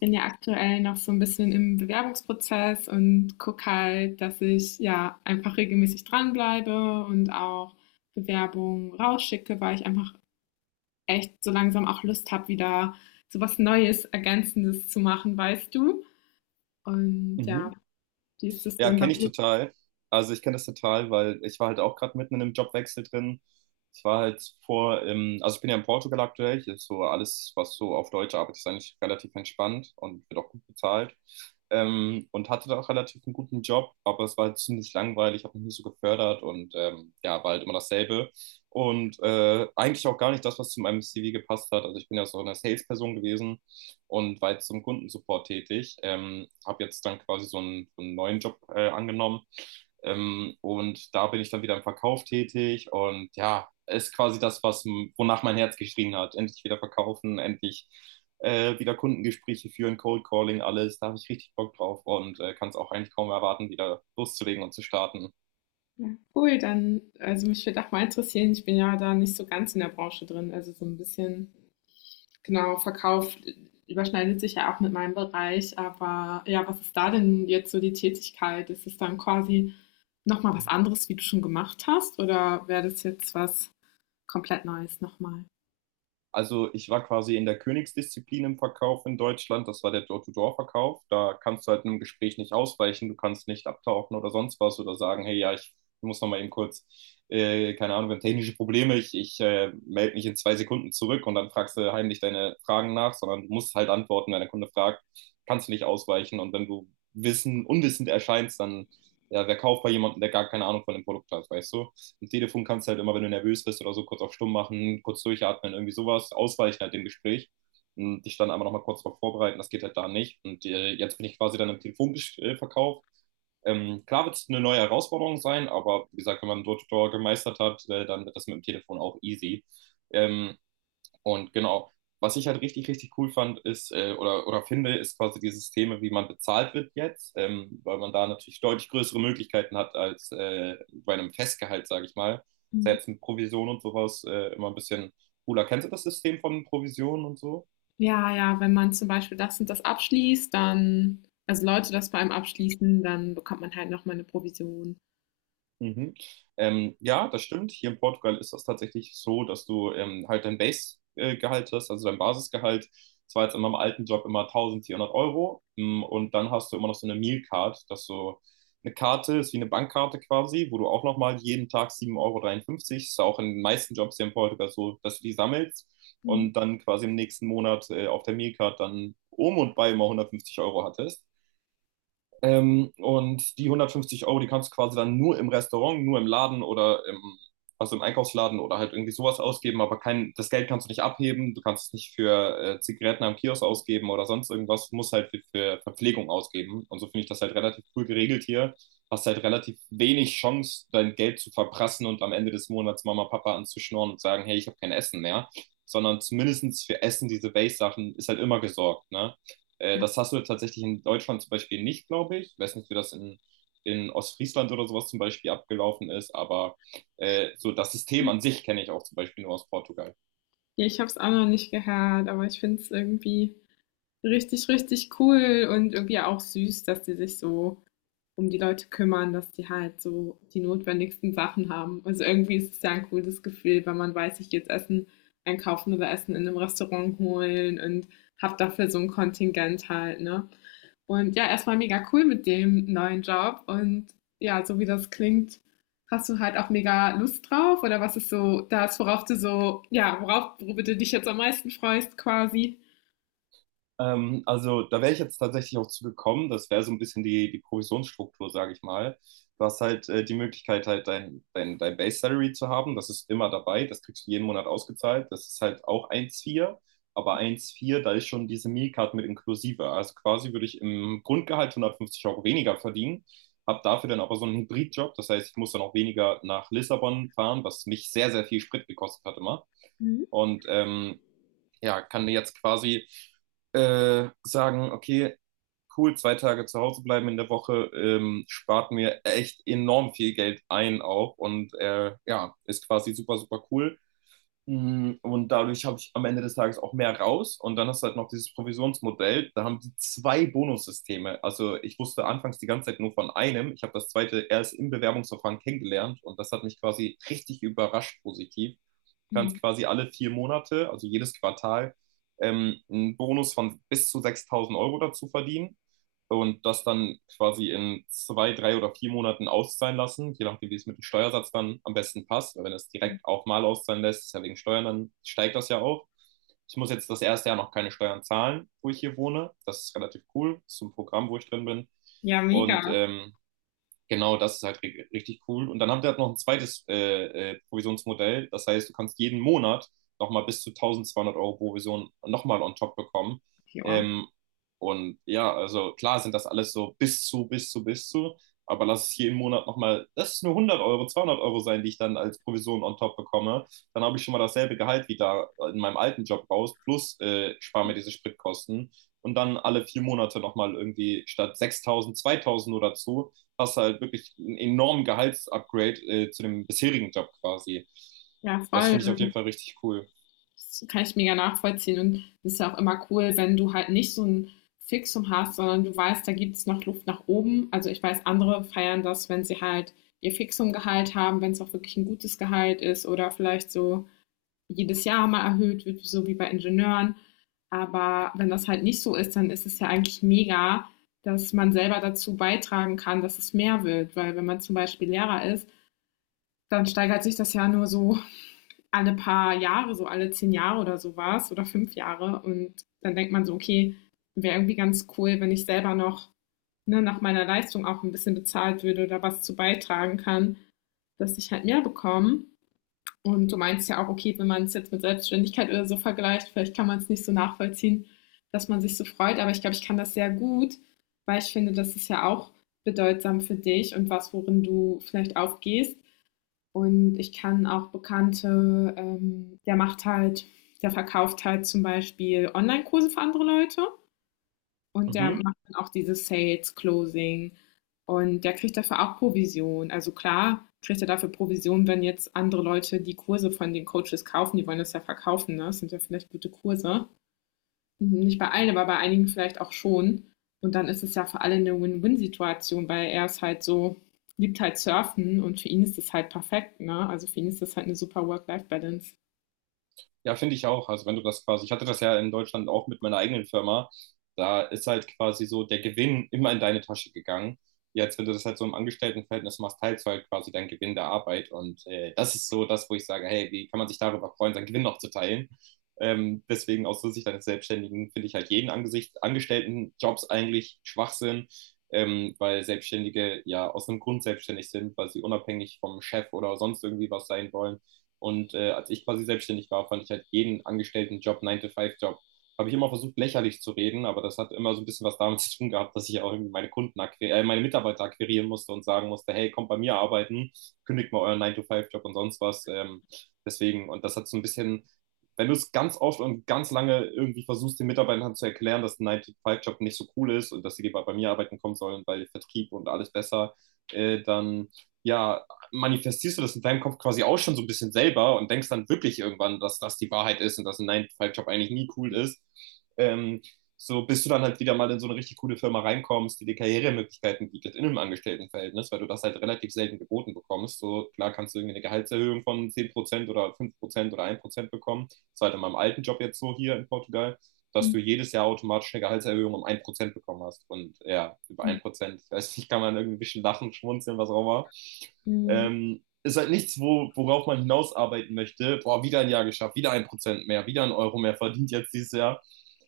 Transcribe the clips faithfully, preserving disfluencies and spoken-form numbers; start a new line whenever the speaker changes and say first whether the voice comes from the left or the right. left: Bin ja aktuell noch so ein bisschen im Bewerbungsprozess und gucke halt, dass ich ja einfach regelmäßig dranbleibe und auch Bewerbungen rausschicke, weil ich einfach echt so langsam auch Lust habe, wieder so was Neues, Ergänzendes zu machen, weißt du? Und
right: Mhm.
left: ja, wie ist das
right: Ja,
left: denn bei
right: kenne ich
left: dir?
right: total. Also ich kenne das total, weil ich war halt auch gerade mitten in einem Jobwechsel drin. Ich war halt vor, im, also ich bin ja in Portugal aktuell. Hier ist so alles, was so auf Deutsch arbeitet, ist eigentlich relativ entspannt und wird auch gut bezahlt. Ähm, und hatte da auch relativ einen guten Job, aber es war halt ziemlich langweilig, habe mich nicht so gefördert und ähm, ja, war halt immer dasselbe. Und äh, eigentlich auch gar nicht das, was zu meinem C V gepasst hat. Also ich bin ja so eine Salesperson gewesen und war jetzt zum Kundensupport tätig. Ähm, habe jetzt dann quasi so einen, so einen neuen Job äh, angenommen. Ähm, und da bin ich dann wieder im Verkauf tätig und ja, ist quasi das, was, wonach mein Herz geschrien hat. Endlich wieder verkaufen, endlich äh, wieder Kundengespräche führen, Cold Calling, alles. Da habe ich richtig Bock drauf und äh, kann es auch eigentlich kaum erwarten, wieder loszulegen und zu starten.
left: Ja, cool, dann, also mich würde auch mal interessieren, ich bin ja da nicht so ganz in der Branche drin, also so ein bisschen genau, Verkauf überschneidet sich ja auch mit meinem Bereich, aber ja, was ist da denn jetzt so die Tätigkeit? Ist es dann quasi noch mal was anderes, wie du schon gemacht hast, oder wäre das jetzt was komplett Neues noch mal?
right: Also ich war quasi in der Königsdisziplin im Verkauf in Deutschland. Das war der Door-to-Door-Verkauf. Da kannst du halt einem Gespräch nicht ausweichen. Du kannst nicht abtauchen oder sonst was oder sagen, hey, ja, ich muss noch mal eben kurz, äh, keine Ahnung, wir haben technische Probleme. Ich, ich äh, melde mich in zwei Sekunden zurück und dann fragst du heimlich deine Fragen nach, sondern du musst halt antworten, wenn der Kunde fragt, kannst du nicht ausweichen. Und wenn du wissen, unwissend erscheinst, dann, ja, wer kauft bei jemandem, der gar keine Ahnung von dem Produkt hat, weißt du? Am Telefon kannst du halt immer, wenn du nervös bist oder so, kurz auf stumm machen, kurz durchatmen, irgendwie sowas, ausweichen halt dem Gespräch und dich dann aber nochmal kurz darauf vorbereiten, das geht halt da nicht. Und äh, jetzt bin ich quasi dann im Telefonverkauf. Ähm, klar wird es eine neue Herausforderung sein, aber wie gesagt, wenn man dort gemeistert hat, äh, dann wird das mit dem Telefon auch easy. Ähm, und genau, was ich halt richtig, richtig cool fand, ist äh, oder, oder finde, ist quasi die Systeme, wie man bezahlt wird jetzt, ähm, weil man da natürlich deutlich größere Möglichkeiten hat als äh, bei einem Festgehalt, sage ich mal.
left: Mhm.
right: Selbst mit Provision und sowas äh, immer ein bisschen cooler. Kennst du das System von Provisionen und so?
left: Ja, ja, wenn man zum Beispiel das und das abschließt, dann also Leute das bei einem abschließen, dann bekommt man halt noch mal 'ne Provision.
right: Mhm. Ähm, ja, das stimmt. Hier in Portugal ist das tatsächlich so, dass du ähm, halt dein Base-Gehalt hast, also dein Basisgehalt. Das war jetzt in meinem alten Job immer eintausendvierhundert Euro. Mm. Und dann hast du immer noch so eine Meal Card, dass so eine Karte ist wie eine Bankkarte quasi, wo du auch nochmal jeden Tag sieben Euro dreiundfünfzig ist auch in den meisten Jobs hier in Portugal so, dass du die sammelst
left: Mhm.
right: und dann quasi im nächsten Monat äh, auf der Meal Card dann um und bei immer hundertfünfzig Euro hattest. Ähm, und die hundertfünfzig Euro, die kannst du quasi dann nur im Restaurant, nur im Laden oder im, also im Einkaufsladen oder halt irgendwie sowas ausgeben, aber kein, das Geld kannst du nicht abheben, du kannst es nicht für äh, Zigaretten am Kiosk ausgeben oder sonst irgendwas, du musst halt für, für Verpflegung ausgeben. Und so finde ich das halt relativ cool geregelt hier. Hast halt relativ wenig Chance, dein Geld zu verprassen und am Ende des Monats Mama, Papa anzuschnorren und sagen, hey, ich habe kein Essen mehr. Sondern zumindest für Essen, diese Base-Sachen, ist halt immer gesorgt, ne? Äh, das hast du tatsächlich in Deutschland zum Beispiel nicht, glaube ich. Ich weiß nicht, wie das in, in Ostfriesland oder sowas zum Beispiel abgelaufen ist, aber äh, so das System an sich kenne ich auch zum Beispiel nur aus Portugal.
left: Ja, ich habe es auch noch nicht gehört, aber ich finde es irgendwie richtig, richtig cool und irgendwie auch süß, dass die sich so um die Leute kümmern, dass die halt so die notwendigsten Sachen haben. Also irgendwie ist es ja ein cooles Gefühl, wenn man weiß, ich gehe jetzt Essen einkaufen oder Essen in einem Restaurant holen und habe dafür so ein Kontingent halt, ne? Und ja, erstmal mega cool mit dem neuen Job und ja, so wie das klingt, hast du halt auch mega Lust drauf oder was ist so das, worauf du so, ja, worauf, worüber du dich jetzt am meisten freust quasi?
right: Ähm, also da wäre ich jetzt tatsächlich auch zugekommen. Das wäre so ein bisschen die, die Provisionsstruktur, sage ich mal. Du hast halt äh, die Möglichkeit, halt dein, dein, dein Base Salary zu haben. Das ist immer dabei. Das kriegst du jeden Monat ausgezahlt. Das ist halt auch eins Komma vier. Aber eins Komma vier da ist schon diese Meal Card mit inklusive. Also quasi würde ich im Grundgehalt hundertfünfzig Euro weniger verdienen. Hab dafür dann aber so einen Hybridjob. Das heißt, ich muss dann auch weniger nach Lissabon fahren, was mich sehr, sehr viel Sprit gekostet hat immer.
left: Mhm.
right: Und ähm, ja, kann jetzt quasi äh, sagen, okay, cool, zwei Tage zu Hause bleiben in der Woche, ähm, spart mir echt enorm viel Geld ein auch und äh, ja, ist quasi super, super cool. Mm. Und dadurch habe ich am Ende des Tages auch mehr raus. Und dann hast du halt noch dieses Provisionsmodell. Da haben die zwei Bonussysteme. Also ich wusste anfangs die ganze Zeit nur von einem. Ich habe das zweite erst im Bewerbungsverfahren kennengelernt. Und das hat mich quasi richtig überrascht positiv. Du kannst quasi alle vier Monate, also jedes Quartal, ähm, einen Bonus von bis zu sechstausend Euro dazu verdienen und das dann quasi in zwei, drei oder vier Monaten auszahlen lassen, je nachdem, wie es mit dem Steuersatz dann am besten passt. Weil wenn es direkt auch mal auszahlen lässt, ist ja wegen Steuern, dann steigt das ja auch. Ich muss jetzt das erste Jahr noch keine Steuern zahlen, wo ich hier wohne. Das ist relativ cool. Das ist ein Programm, wo ich drin bin.
left: Ja, mega.
right: Und ähm, Genau, das ist halt ri- richtig cool. Und dann haben die halt noch ein zweites äh, äh, Provisionsmodell. Das heißt, du kannst jeden Monat nochmal bis zu eintausendzweihundert Euro Provision nochmal on top bekommen.
left: Ja,
right: Ähm, und ja, also klar sind das alles so bis zu, bis zu, bis zu. Aber lass es jeden Monat nochmal, das ist nur hundert Euro, zweihundert Euro sein, die ich dann als Provision on top bekomme. Dann habe ich schon mal dasselbe Gehalt wie da in meinem alten Job raus, plus äh, spare mir diese Spritkosten. Und dann alle vier Monate nochmal irgendwie statt sechstausend zweitausend oder so hast du halt wirklich einen enormen Gehaltsupgrade äh, zu dem bisherigen Job quasi.
left: ja
right: Das finde ich auf jeden
left: voll.
right: Fall richtig cool.
left: Das kann ich mega nachvollziehen. Und es ist ja auch immer cool, wenn du halt nicht so ein Fixum hast, sondern du weißt, da gibt es noch Luft nach oben. Also ich weiß, andere feiern das, wenn sie halt ihr Fixum-Gehalt haben, wenn es auch wirklich ein gutes Gehalt ist oder vielleicht so jedes Jahr mal erhöht wird, so wie bei Ingenieuren. Aber wenn das halt nicht so ist, dann ist es ja eigentlich mega, dass man selber dazu beitragen kann, dass es mehr wird. Weil wenn man zum Beispiel Lehrer ist, dann steigert sich das ja nur so alle paar Jahre, so alle zehn Jahre oder sowas oder fünf Jahre. Und dann denkt man so, okay, wäre irgendwie ganz cool, wenn ich selber noch ne, nach meiner Leistung auch ein bisschen bezahlt würde oder was zu beitragen kann, dass ich halt mehr bekomme. Und du meinst ja auch, okay, wenn man es jetzt mit Selbstständigkeit oder so vergleicht, vielleicht kann man es nicht so nachvollziehen, dass man sich so freut. Aber ich glaube, ich kann das sehr gut, weil ich finde, das ist ja auch bedeutsam für dich und was, worin du vielleicht aufgehst. Und ich kann auch Bekannte, ähm, der macht halt der verkauft halt zum Beispiel Online-Kurse für andere Leute und der
right: Mhm.
left: macht dann auch dieses Sales, Closing und der kriegt dafür auch Provision. Also klar kriegt er dafür Provision, wenn jetzt andere Leute die Kurse von den Coaches kaufen, die wollen das ja verkaufen, ne? Das sind ja vielleicht gute Kurse. Mhm, nicht bei allen, aber bei einigen vielleicht auch schon. Und dann ist es ja für alle eine Win-Win-Situation, weil er ist halt so liebt halt Surfen und für ihn ist das halt perfekt, ne? Also, für ihn ist das halt eine super Work-Life-Balance.
right: Ja, finde ich auch. Also wenn du das quasi, ich hatte das ja in Deutschland auch mit meiner eigenen Firma, da ist halt quasi so der Gewinn immer in deine Tasche gegangen. Jetzt, wenn du das halt so im Angestelltenverhältnis machst, teilst du halt quasi deinen Gewinn der Arbeit. Und äh, das ist so das, wo ich sage, hey, wie kann man sich darüber freuen, seinen Gewinn noch zu teilen? Ähm, deswegen aus der Sicht eines Selbstständigen finde ich halt jeden Angesicht, Angestelltenjobs eigentlich Schwachsinn, ähm, weil Selbstständige ja aus einem Grund selbstständig sind, weil sie unabhängig vom Chef oder sonst irgendwie was sein wollen. Und äh, als ich quasi selbstständig war, fand ich halt jeden angestellten Job, nine to Five job habe ich immer versucht, lächerlich zu reden, aber das hat immer so ein bisschen was damit zu tun gehabt, dass ich auch irgendwie meine Kunden akquir- äh, meine Mitarbeiter akquirieren musste und sagen musste, hey, kommt bei mir arbeiten, kündigt mal euren nine to Five job und sonst was. Ähm, deswegen, und das hat so ein bisschen, wenn du es ganz oft und ganz lange irgendwie versuchst, den Mitarbeitern zu erklären, dass ein nine to Five job nicht so cool ist und dass sie lieber bei mir arbeiten kommen sollen, weil Vertrieb und alles besser, äh, dann ja, manifestierst du das in deinem Kopf quasi auch schon so ein bisschen selber und denkst dann wirklich irgendwann, dass das die Wahrheit ist und dass ein nine-to five job eigentlich nie cool ist. Ähm, so bis du dann halt wieder mal in so eine richtig coole Firma reinkommst, die dir Karrieremöglichkeiten bietet in einem Angestelltenverhältnis, weil du das halt relativ selten geboten bekommst. So klar kannst du irgendwie eine Gehaltserhöhung von zehn Prozent oder fünf Prozent oder ein Prozent bekommen. Das war halt in meinem alten Job jetzt so hier in Portugal, dass
left: Mhm.
right: du jedes Jahr automatisch eine Gehaltserhöhung um ein Prozent bekommen hast. Und ja, über ein Prozent, ich weiß nicht, kann man irgendwie ein bisschen lachen, schmunzeln, was auch immer. Ähm, ist halt nichts, wo, worauf man hinausarbeiten möchte. Boah, wieder ein Jahr geschafft, wieder ein Prozent mehr, wieder ein Euro mehr verdient jetzt dieses Jahr.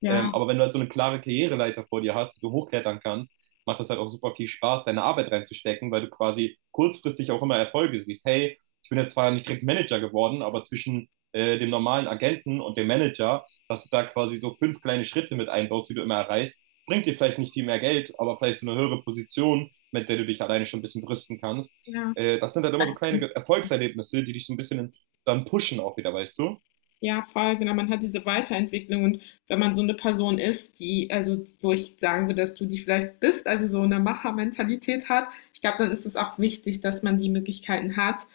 left: Ja,
right: Ähm, aber wenn du halt so eine klare Karriereleiter vor dir hast, die du hochklettern kannst, macht das halt auch super viel Spaß, deine Arbeit reinzustecken, weil du quasi kurzfristig auch immer Erfolge siehst. Hey, ich bin jetzt zwar nicht direkt Manager geworden, aber zwischen äh, dem normalen Agenten und dem Manager, dass du da quasi so fünf kleine Schritte mit einbaust, die du immer erreichst, bringt dir vielleicht nicht viel mehr Geld, aber vielleicht so eine höhere Position, mit der du dich alleine schon ein bisschen brüsten kannst.
left: ja.
right: Äh, das sind dann immer so kleine Erfolgserlebnisse, die dich so ein bisschen dann pushen auch wieder, weißt du?
left: Ja, voll, genau. Man hat diese Weiterentwicklung und wenn man so eine Person ist, die, also wo ich sagen würde, dass du die vielleicht bist, also so eine Machermentalität hat, ich glaube, dann ist es auch wichtig, dass man die Möglichkeiten hat.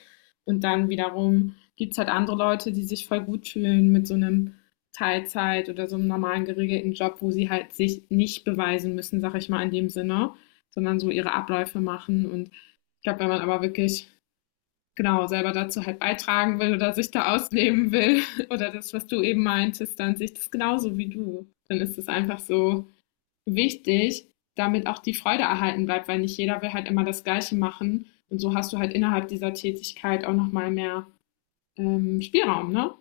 left: Und dann wiederum gibt es halt andere Leute, die sich voll gut fühlen mit so einem Teilzeit oder so einem normalen geregelten Job, wo sie halt sich nicht beweisen müssen, sag ich mal in dem Sinne, sondern so ihre Abläufe machen. Und ich glaube, wenn man aber wirklich genau, selber dazu halt beitragen will oder sich da ausleben will oder das, was du eben meintest, dann sehe ich das genauso wie du. Dann ist es einfach so wichtig, damit auch die Freude erhalten bleibt, weil nicht jeder will halt immer das Gleiche machen. Und so hast du halt innerhalb dieser Tätigkeit auch nochmal mehr ähm, Spielraum, ne?